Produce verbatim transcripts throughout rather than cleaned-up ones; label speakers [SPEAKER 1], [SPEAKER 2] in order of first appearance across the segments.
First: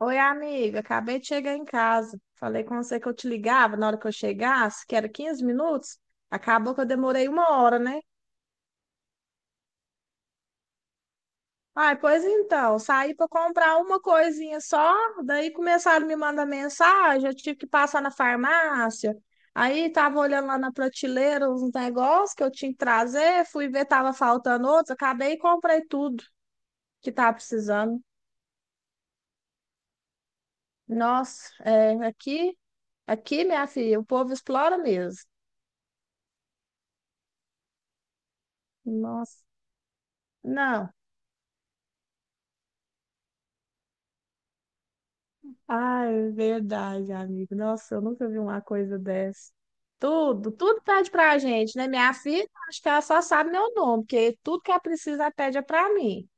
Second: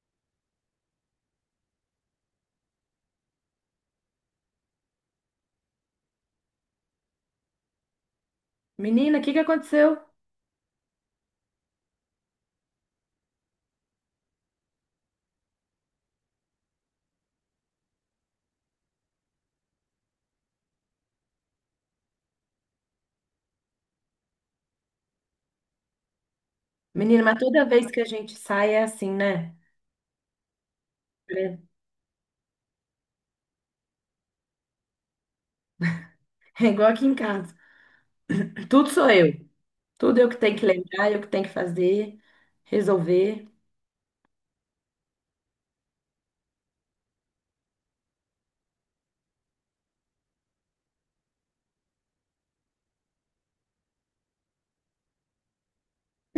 [SPEAKER 1] Oi, amiga, acabei de chegar em casa. Falei com você que eu te ligava na hora que eu chegasse, que era quinze minutos. Acabou que eu demorei uma hora, né?
[SPEAKER 2] Menina, o que que aconteceu?
[SPEAKER 1] Ai, pois então, saí para comprar uma coisinha só, daí começaram a me mandar mensagem, eu tive que passar na farmácia. Aí tava olhando lá na prateleira uns negócios que eu tinha que trazer, fui ver tava faltando outros, acabei e comprei tudo que
[SPEAKER 2] Menina,
[SPEAKER 1] tava
[SPEAKER 2] mas toda vez que
[SPEAKER 1] precisando.
[SPEAKER 2] a gente sai é assim, né?
[SPEAKER 1] Nossa,
[SPEAKER 2] É
[SPEAKER 1] é, aqui, aqui, minha filha, o povo explora mesmo.
[SPEAKER 2] é igual aqui em casa. Tudo sou eu.
[SPEAKER 1] Nossa.
[SPEAKER 2] Tudo eu que tenho que
[SPEAKER 1] Não.
[SPEAKER 2] lembrar, eu que tenho que fazer, resolver.
[SPEAKER 1] Ah, é verdade, amigo. Nossa, eu nunca vi uma coisa dessa. Tudo, tudo pede pra gente, né? Minha filha, acho que ela só sabe meu nome, porque tudo que ela precisa, ela pede é pra mim.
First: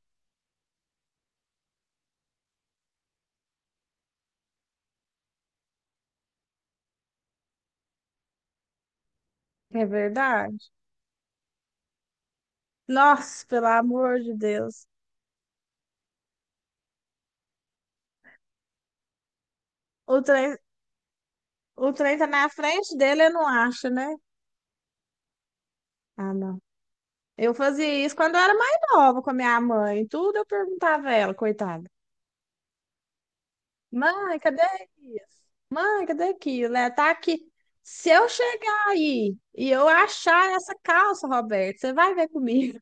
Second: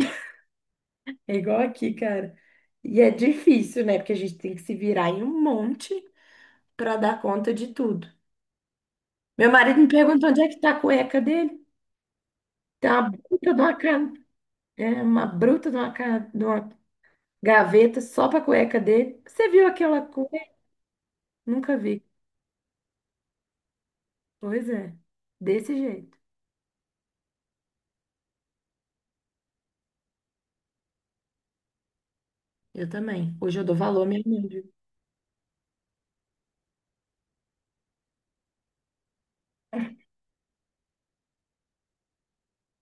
[SPEAKER 2] É igual aqui, cara. E é difícil, né? Porque a gente tem que se virar em um monte para dar conta de tudo. Meu marido
[SPEAKER 1] É
[SPEAKER 2] me perguntou onde é
[SPEAKER 1] verdade?
[SPEAKER 2] que tá a cueca dele. Tem uma bruta
[SPEAKER 1] Nossa,
[SPEAKER 2] de
[SPEAKER 1] pelo
[SPEAKER 2] uma, ca-
[SPEAKER 1] amor de Deus.
[SPEAKER 2] é, uma bruta de uma, ca- de uma gaveta só pra cueca dele. Você viu aquela
[SPEAKER 1] O
[SPEAKER 2] cueca?
[SPEAKER 1] trem,
[SPEAKER 2] Nunca
[SPEAKER 1] o
[SPEAKER 2] vi.
[SPEAKER 1] trem tá na frente dele, eu não acho, né?
[SPEAKER 2] Pois é, desse jeito.
[SPEAKER 1] Ah, não. Eu fazia isso quando eu era mais nova com a minha mãe. Tudo eu perguntava a ela, coitada.
[SPEAKER 2] Eu também. Hoje eu dou valor à minha
[SPEAKER 1] Mãe,
[SPEAKER 2] mãe,
[SPEAKER 1] cadê
[SPEAKER 2] viu?
[SPEAKER 1] isso? Mãe, cadê aquilo? Né? Tá aqui. Se eu chegar aí e eu achar essa calça, Roberto, você vai ver comigo.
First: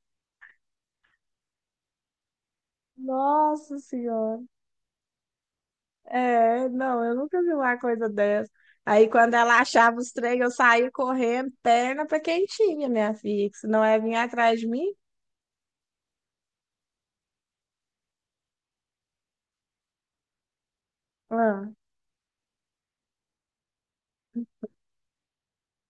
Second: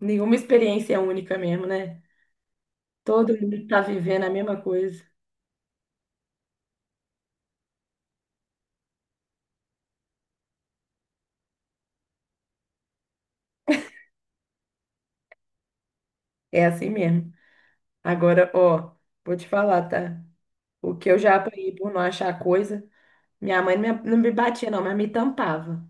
[SPEAKER 2] Nenhuma experiência é única mesmo, né? Todo mundo
[SPEAKER 1] Nossa
[SPEAKER 2] tá vivendo a
[SPEAKER 1] Senhora.
[SPEAKER 2] mesma coisa.
[SPEAKER 1] É, não, eu nunca vi uma coisa dessa. Aí, quando ela achava os trem, eu saía correndo, perna pra quem tinha, minha filha. Que se não é vir atrás de mim,
[SPEAKER 2] É assim mesmo. Agora, ó, vou te falar, tá? O que eu já
[SPEAKER 1] ah,
[SPEAKER 2] apanhei por não achar coisa, minha mãe não me não me batia, não, mas me tampava.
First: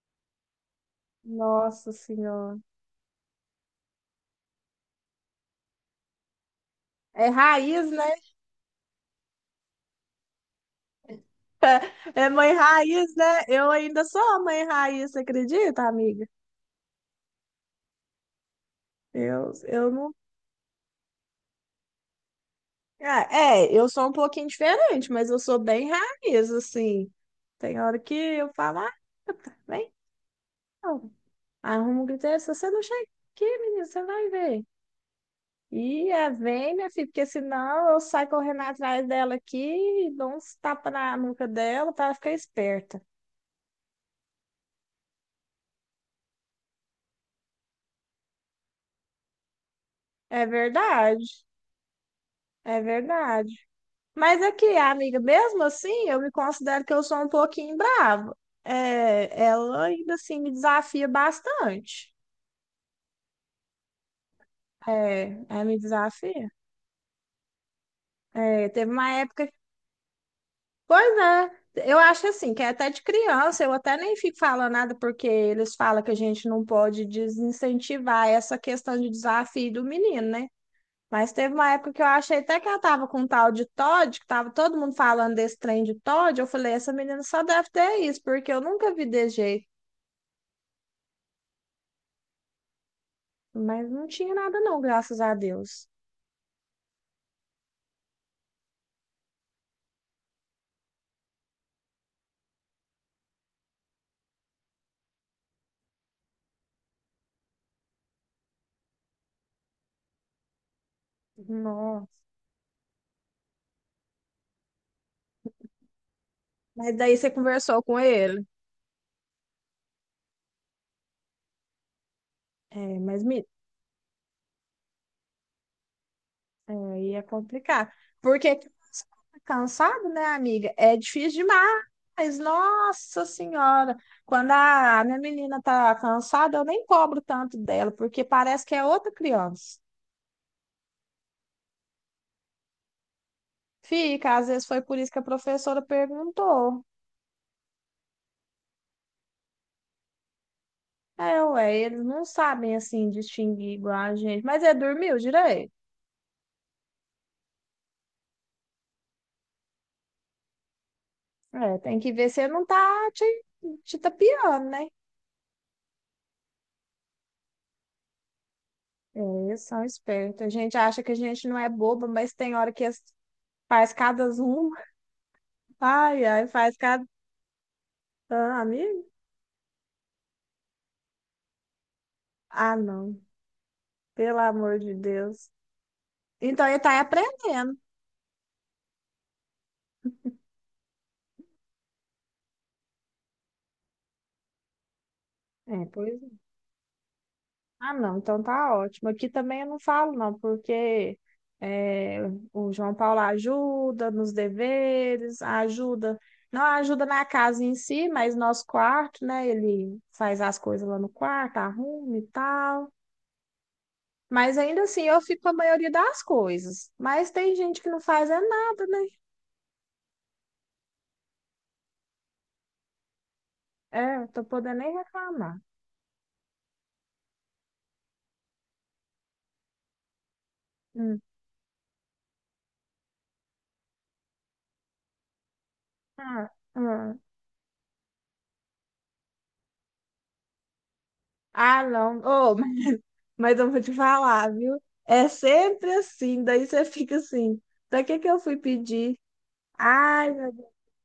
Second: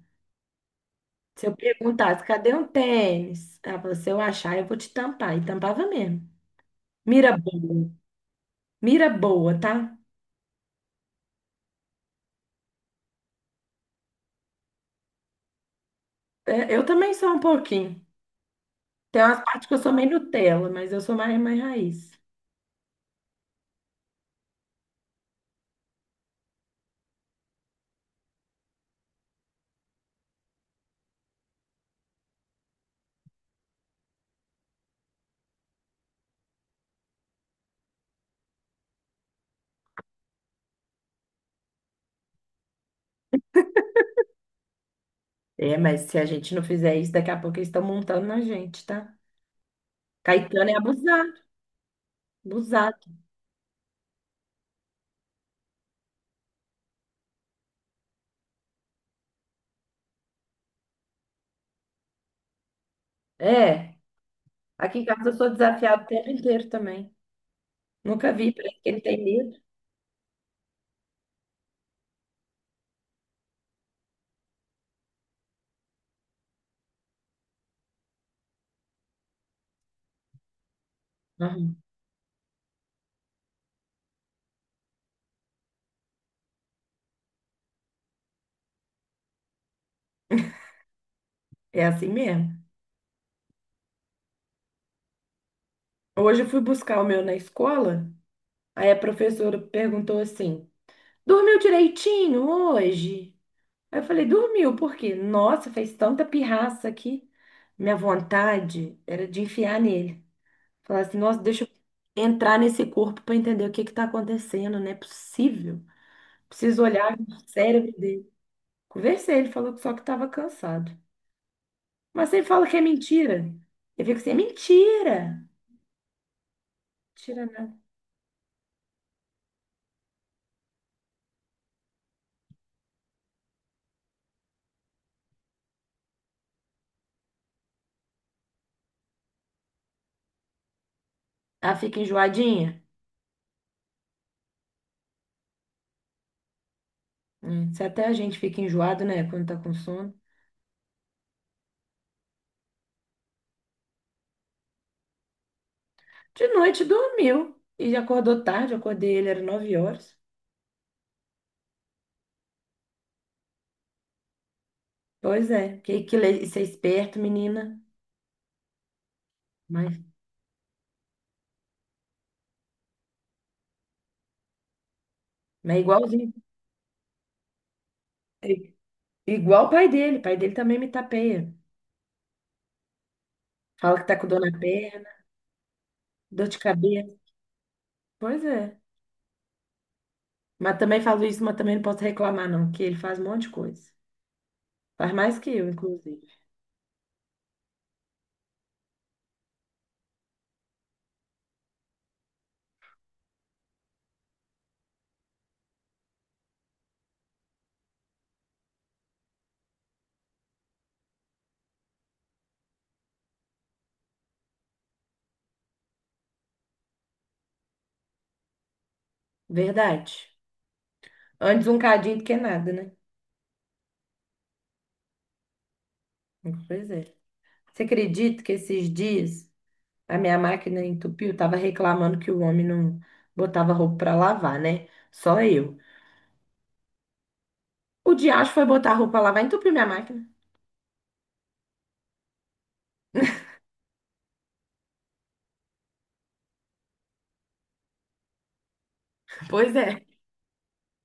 [SPEAKER 2] Se eu
[SPEAKER 1] nossa
[SPEAKER 2] perguntasse, cadê
[SPEAKER 1] Senhora.
[SPEAKER 2] um tênis? Ela falou, se eu achar, eu vou te tampar. E tampava mesmo.
[SPEAKER 1] É
[SPEAKER 2] Mira boa.
[SPEAKER 1] raiz, né?
[SPEAKER 2] Mira boa, tá?
[SPEAKER 1] É mãe raiz, né? Eu ainda sou a mãe raiz, você acredita, amiga?
[SPEAKER 2] É, eu também sou um pouquinho. Tem umas
[SPEAKER 1] Eu,
[SPEAKER 2] partes que eu
[SPEAKER 1] eu
[SPEAKER 2] sou meio
[SPEAKER 1] não
[SPEAKER 2] Nutella, mas eu sou mais, mais raiz.
[SPEAKER 1] Ah, é, eu sou um pouquinho diferente, mas eu sou bem raiz, assim. Tem hora que eu falo, ah, vem, não. Arruma um griteiro, se você não chega aqui, menino, você vai ver. E é, vem, minha filha, porque senão eu saio correndo atrás dela aqui e dou uns tapas na nuca dela para ela ficar esperta.
[SPEAKER 2] É, mas se a gente não fizer isso, daqui a pouco eles estão montando na gente, tá?
[SPEAKER 1] É
[SPEAKER 2] Caetano é
[SPEAKER 1] verdade,
[SPEAKER 2] abusado,
[SPEAKER 1] é
[SPEAKER 2] abusado.
[SPEAKER 1] verdade. Mas aqui, amiga, mesmo assim, eu me considero que eu sou um pouquinho brava. É, ela ainda assim me desafia bastante.
[SPEAKER 2] É, aqui em casa eu
[SPEAKER 1] É,
[SPEAKER 2] sou
[SPEAKER 1] é me
[SPEAKER 2] desafiado o tempo
[SPEAKER 1] desafia.
[SPEAKER 2] inteiro também. Nunca vi,
[SPEAKER 1] É,
[SPEAKER 2] parece que
[SPEAKER 1] teve
[SPEAKER 2] ele
[SPEAKER 1] uma
[SPEAKER 2] tem
[SPEAKER 1] época.
[SPEAKER 2] medo.
[SPEAKER 1] Pois é, eu acho assim, que é até de criança, eu até nem fico falando nada, porque eles falam que a gente não pode desincentivar essa questão de desafio do menino, né? Mas teve uma
[SPEAKER 2] Uhum.
[SPEAKER 1] época que eu achei até que ela tava com um tal de Todd, que tava todo mundo falando desse trem de Todd, eu falei, essa menina só deve ter isso, porque eu nunca vi desse jeito.
[SPEAKER 2] É assim mesmo.
[SPEAKER 1] Mas não tinha nada não, graças a Deus.
[SPEAKER 2] Hoje eu fui buscar o meu na escola, aí a professora perguntou assim: dormiu direitinho hoje? Aí eu falei: dormiu, por quê? Nossa, fez tanta pirraça aqui. Minha vontade era de enfiar nele. Falar assim, nossa, deixa
[SPEAKER 1] Nossa.
[SPEAKER 2] eu entrar nesse corpo para entender o que que tá acontecendo, não é possível. Preciso
[SPEAKER 1] Mas daí
[SPEAKER 2] olhar
[SPEAKER 1] você
[SPEAKER 2] no
[SPEAKER 1] conversou
[SPEAKER 2] cérebro
[SPEAKER 1] com
[SPEAKER 2] dele.
[SPEAKER 1] ele.
[SPEAKER 2] Conversei, ele falou que só que estava cansado. Mas você fala que é
[SPEAKER 1] É, mas me-
[SPEAKER 2] mentira. Eu fico assim, é mentira.
[SPEAKER 1] É, ia
[SPEAKER 2] Mentira, não.
[SPEAKER 1] complicar. Porque cansado, né, amiga? É difícil demais. Nossa Senhora! Quando a minha menina tá cansada, eu nem cobro tanto dela, porque parece que é outra criança.
[SPEAKER 2] Ah, fica enjoadinha?
[SPEAKER 1] Fica, às vezes foi por isso que a professora perguntou.
[SPEAKER 2] Hum, se até a gente fica enjoado, né, quando tá com sono.
[SPEAKER 1] É, ué, eles não sabem assim distinguir igual a gente. Mas é, dormiu direito?
[SPEAKER 2] De noite dormiu e já acordou tarde, eu acordei ele, era nove horas.
[SPEAKER 1] É, tem que ver se não tá te, te tapeando, né?
[SPEAKER 2] Pois é, que, que le- isso é esperto, menina.
[SPEAKER 1] É, eles são
[SPEAKER 2] Mas,
[SPEAKER 1] espertos. A gente acha que a gente não é boba, mas tem hora que as- Faz cada zoom.
[SPEAKER 2] mas é
[SPEAKER 1] Ai,
[SPEAKER 2] igualzinho.
[SPEAKER 1] ai, faz cada.
[SPEAKER 2] É
[SPEAKER 1] Ah, amigo?
[SPEAKER 2] igual o pai dele, o pai dele também me tapeia.
[SPEAKER 1] Ah, não.
[SPEAKER 2] Fala que tá com
[SPEAKER 1] Pelo
[SPEAKER 2] dor na
[SPEAKER 1] amor de
[SPEAKER 2] perna,
[SPEAKER 1] Deus.
[SPEAKER 2] dor de
[SPEAKER 1] Então ele tá
[SPEAKER 2] cabeça.
[SPEAKER 1] aprendendo.
[SPEAKER 2] Pois é. Mas também falo isso, mas também não posso reclamar, não, que ele faz um monte de coisa. Faz mais que eu,
[SPEAKER 1] É,
[SPEAKER 2] inclusive.
[SPEAKER 1] pois é. Ah, não. Então tá ótimo. Aqui também eu não falo, não, porque é, o João Paulo ajuda nos deveres, ajuda. Não ajuda na casa em si, mas nosso quarto, né? Ele faz as coisas lá no quarto, arruma e tal. Mas ainda assim eu fico com a maioria das coisas. Mas tem gente que não faz é nada, né?
[SPEAKER 2] Verdade. Antes um cadinho do que nada, né?
[SPEAKER 1] É, não tô podendo nem reclamar.
[SPEAKER 2] Pois é. Você acredita que esses dias a minha máquina
[SPEAKER 1] Hum.
[SPEAKER 2] entupiu? Tava reclamando que o homem não botava roupa pra lavar, né? Só eu.
[SPEAKER 1] Ah, ah.
[SPEAKER 2] O diacho foi botar a roupa pra lavar e entupiu minha máquina.
[SPEAKER 1] Ah, não. Oh, mas mas eu vou te falar, viu? É sempre assim, daí você fica assim. Pra que que eu fui pedir?
[SPEAKER 2] Pois é.
[SPEAKER 1] Ai, meu Deus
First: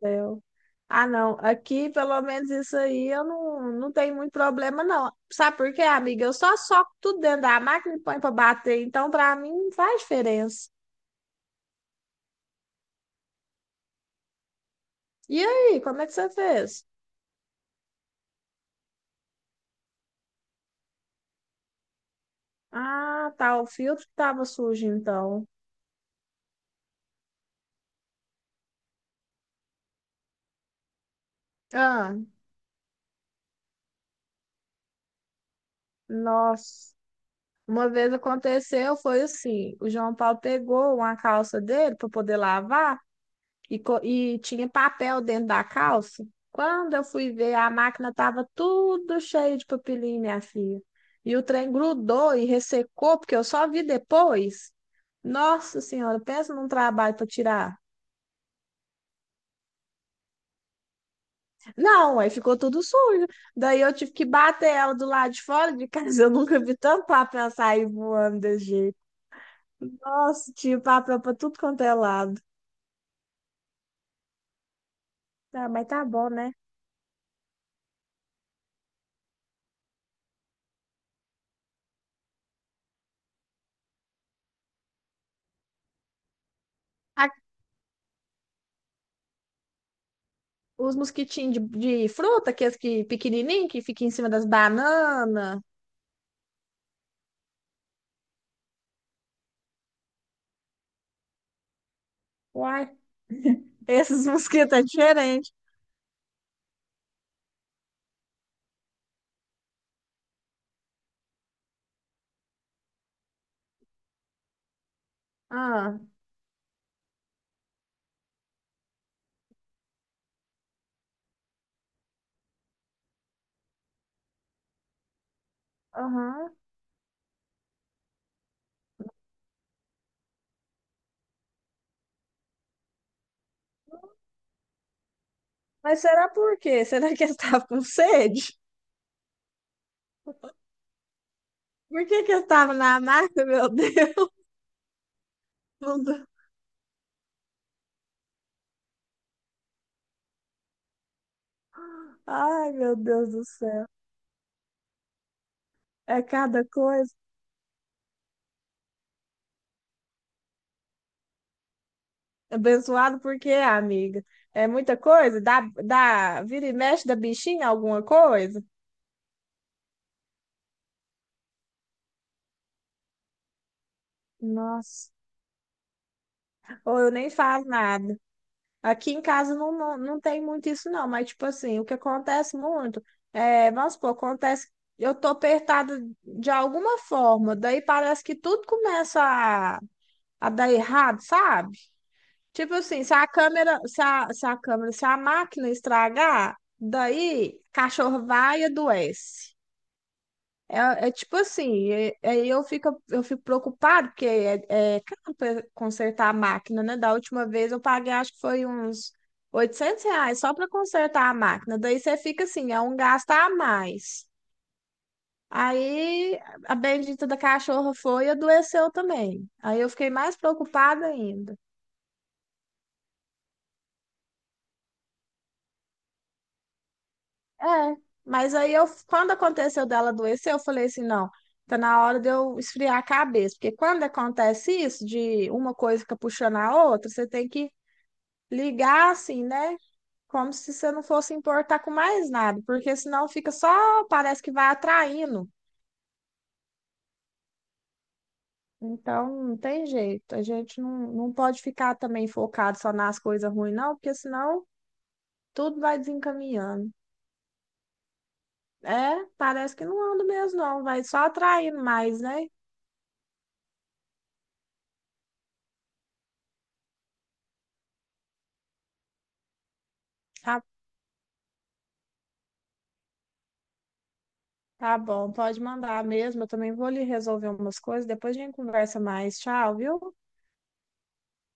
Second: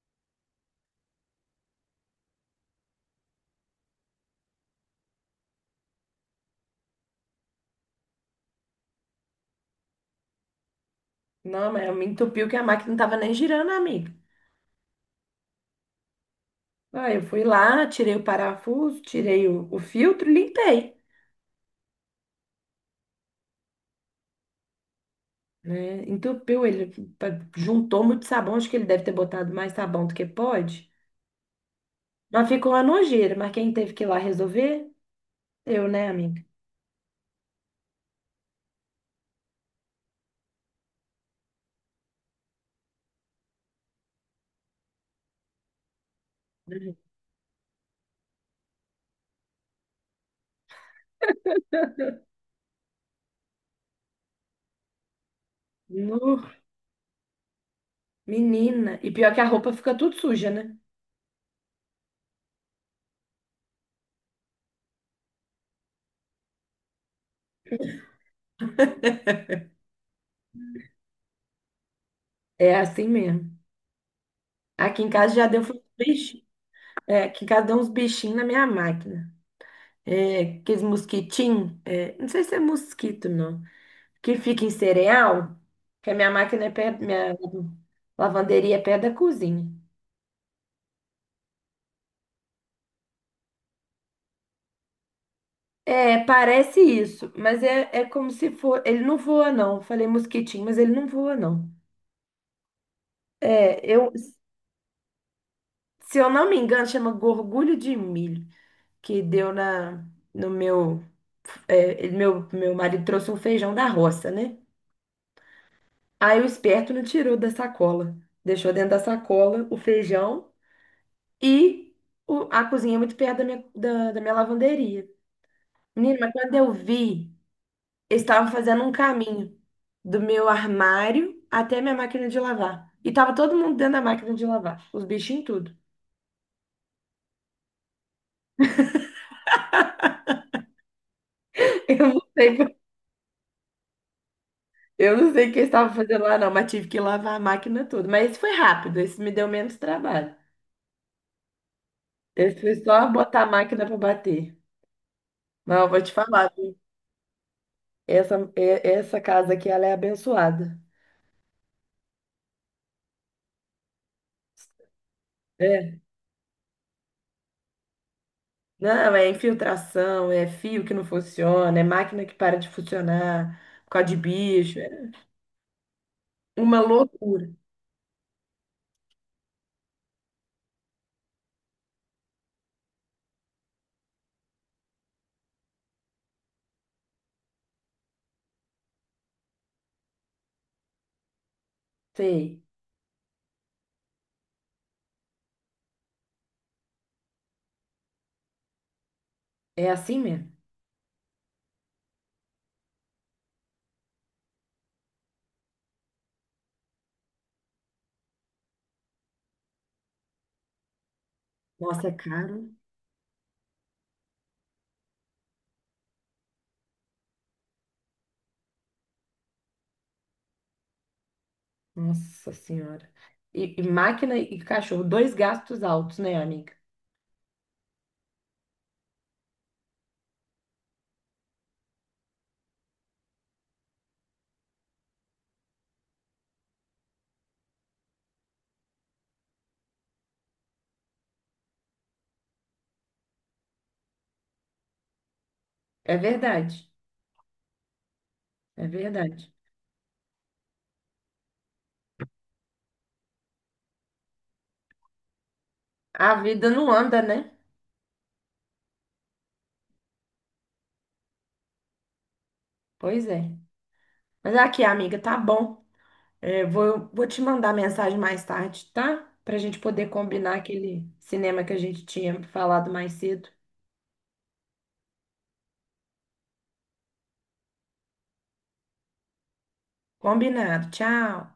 [SPEAKER 1] do céu. Ah, não. Aqui, pelo menos isso aí, eu não, não tenho muito problema, não. Sabe por quê, amiga? Eu só soco tudo dentro da máquina e ponho pra bater. Então, pra mim, não faz diferença.
[SPEAKER 2] Não, mas me entupiu que a máquina não tava nem girando, amiga.
[SPEAKER 1] E aí, como é que você fez?
[SPEAKER 2] Ah, eu fui lá, tirei o parafuso, tirei o, o filtro e limpei,
[SPEAKER 1] Ah, tá. O filtro que tava sujo, então.
[SPEAKER 2] né? Entupiu ele, pa- juntou muito sabão, acho que ele deve ter botado mais sabão do que pode.
[SPEAKER 1] Ah,
[SPEAKER 2] Mas ficou uma nojeira, mas quem teve que ir lá resolver? Eu, né, amiga?
[SPEAKER 1] nossa. Uma vez aconteceu, foi assim, o João Paulo pegou uma calça dele para poder lavar e, co- e tinha papel dentro da calça. Quando
[SPEAKER 2] Uhum.
[SPEAKER 1] eu fui ver, a máquina estava tudo cheio de papelinho, minha filha. E o trem grudou e ressecou, porque eu só vi depois. Nossa Senhora,
[SPEAKER 2] Nu,
[SPEAKER 1] pensa num trabalho para tirar.
[SPEAKER 2] menina. E pior que a roupa fica tudo suja, né?
[SPEAKER 1] Não, aí ficou tudo sujo. Daí eu tive que bater ela do lado de fora de casa. Eu nunca vi tanto papel sair voando desse jeito. Nossa, tinha papel para tudo quanto é lado.
[SPEAKER 2] É assim mesmo. Aqui em casa já deu
[SPEAKER 1] Ah,
[SPEAKER 2] uns
[SPEAKER 1] mas tá bom,
[SPEAKER 2] bichinhos.
[SPEAKER 1] né?
[SPEAKER 2] É, aqui em casa deu uns bichinhos na minha máquina. É, aqueles mosquitinhos. É, não sei se é mosquito, não. Que fica em cereal, que a minha máquina é perto,
[SPEAKER 1] A-
[SPEAKER 2] minha lavanderia é perto da cozinha.
[SPEAKER 1] os mosquitinhos de, de fruta, aqueles que pequenininho, que fica em cima das bananas.
[SPEAKER 2] É, parece isso, mas é, é como se for. Ele não voa, não. Falei mosquitinho, mas ele não voa, não.
[SPEAKER 1] Uai,
[SPEAKER 2] É, eu,
[SPEAKER 1] esses mosquitos é diferente.
[SPEAKER 2] Se eu não me engano, chama gorgulho de milho, que deu na, no meu, é, ele- meu, meu marido trouxe um feijão da roça, né?
[SPEAKER 1] Ah,
[SPEAKER 2] Aí o esperto não tirou da sacola, deixou dentro da sacola o feijão e o- a cozinha é muito perto da minha, da, da minha lavanderia. Menina, mas
[SPEAKER 1] aham.
[SPEAKER 2] quando eu vi, eles estavam fazendo um caminho do meu armário até minha máquina de lavar. E tava todo mundo dentro da máquina de lavar, os bichinhos tudo.
[SPEAKER 1] Mas será por quê? Será que eles estavam com sede?
[SPEAKER 2] Eu
[SPEAKER 1] Por que
[SPEAKER 2] não
[SPEAKER 1] que eles
[SPEAKER 2] sei, por-
[SPEAKER 1] estavam na mata, meu Deus?
[SPEAKER 2] eu não sei o que eles estavam fazendo lá, não, mas tive que lavar a máquina toda. Mas isso foi rápido, isso me deu menos trabalho. Esse
[SPEAKER 1] Ai,
[SPEAKER 2] foi
[SPEAKER 1] meu
[SPEAKER 2] só
[SPEAKER 1] Deus
[SPEAKER 2] botar
[SPEAKER 1] do
[SPEAKER 2] a máquina
[SPEAKER 1] céu.
[SPEAKER 2] para bater. Mas eu vou te
[SPEAKER 1] É
[SPEAKER 2] falar,
[SPEAKER 1] cada
[SPEAKER 2] viu?
[SPEAKER 1] coisa.
[SPEAKER 2] Essa, é- essa casa aqui, ela é abençoada.
[SPEAKER 1] Abençoado por quê, amiga? É muita coisa? Dá,
[SPEAKER 2] É.
[SPEAKER 1] dá, vira e mexe da bichinha alguma coisa?
[SPEAKER 2] Não, é infiltração, é fio que não funciona, é máquina que para de funcionar por causa de bicho.
[SPEAKER 1] Nossa,
[SPEAKER 2] Uma
[SPEAKER 1] ou eu nem
[SPEAKER 2] loucura.
[SPEAKER 1] falo nada. Aqui em casa não, não, não tem muito isso, não, mas tipo assim, o que acontece muito é, vamos supor, acontece, eu tô apertada de alguma forma, daí parece que tudo começa a, a dar errado, sabe?
[SPEAKER 2] Sei.
[SPEAKER 1] Tipo assim, se a câmera, se a, se a câmera, se a máquina estragar, daí cachorro vai e adoece.
[SPEAKER 2] É assim mesmo.
[SPEAKER 1] É, é tipo assim, é- aí eu fico, eu fico preocupado porque é, é caro pra consertar a máquina, né? Da última vez eu paguei, acho que foi uns oitocentos reais só para consertar a máquina. Daí
[SPEAKER 2] Nossa, é
[SPEAKER 1] você fica assim,
[SPEAKER 2] caro.
[SPEAKER 1] é um gasto a mais. Aí a bendita da cachorra foi e adoeceu também. Aí eu fiquei mais preocupada ainda.
[SPEAKER 2] Nossa Senhora. E, e máquina e cachorro, dois gastos altos, né, amiga?
[SPEAKER 1] É, mas aí eu, quando aconteceu dela adoecer, eu falei assim, não, tá na hora de eu esfriar a cabeça, porque quando acontece isso, de uma coisa fica puxando a outra, você tem que ligar assim, né? Como se você não fosse importar com mais nada, porque senão fica só, parece que vai atraindo.
[SPEAKER 2] É verdade. É
[SPEAKER 1] Então,
[SPEAKER 2] verdade.
[SPEAKER 1] não tem jeito. A gente não, não pode ficar também focado só nas coisas ruins, não, porque senão tudo vai
[SPEAKER 2] A vida
[SPEAKER 1] desencaminhando.
[SPEAKER 2] não anda, né?
[SPEAKER 1] É, parece que não anda mesmo, não, vai só atraindo mais, né?
[SPEAKER 2] Pois é. Mas aqui, amiga, tá bom. É, vou, vou te mandar mensagem mais tarde, tá? Pra gente poder combinar aquele cinema que a gente tinha falado mais cedo.
[SPEAKER 1] Tá bom, pode mandar mesmo. Eu também vou lhe resolver umas coisas. Depois a gente conversa mais. Tchau, viu?
[SPEAKER 2] Combinado. Tchau.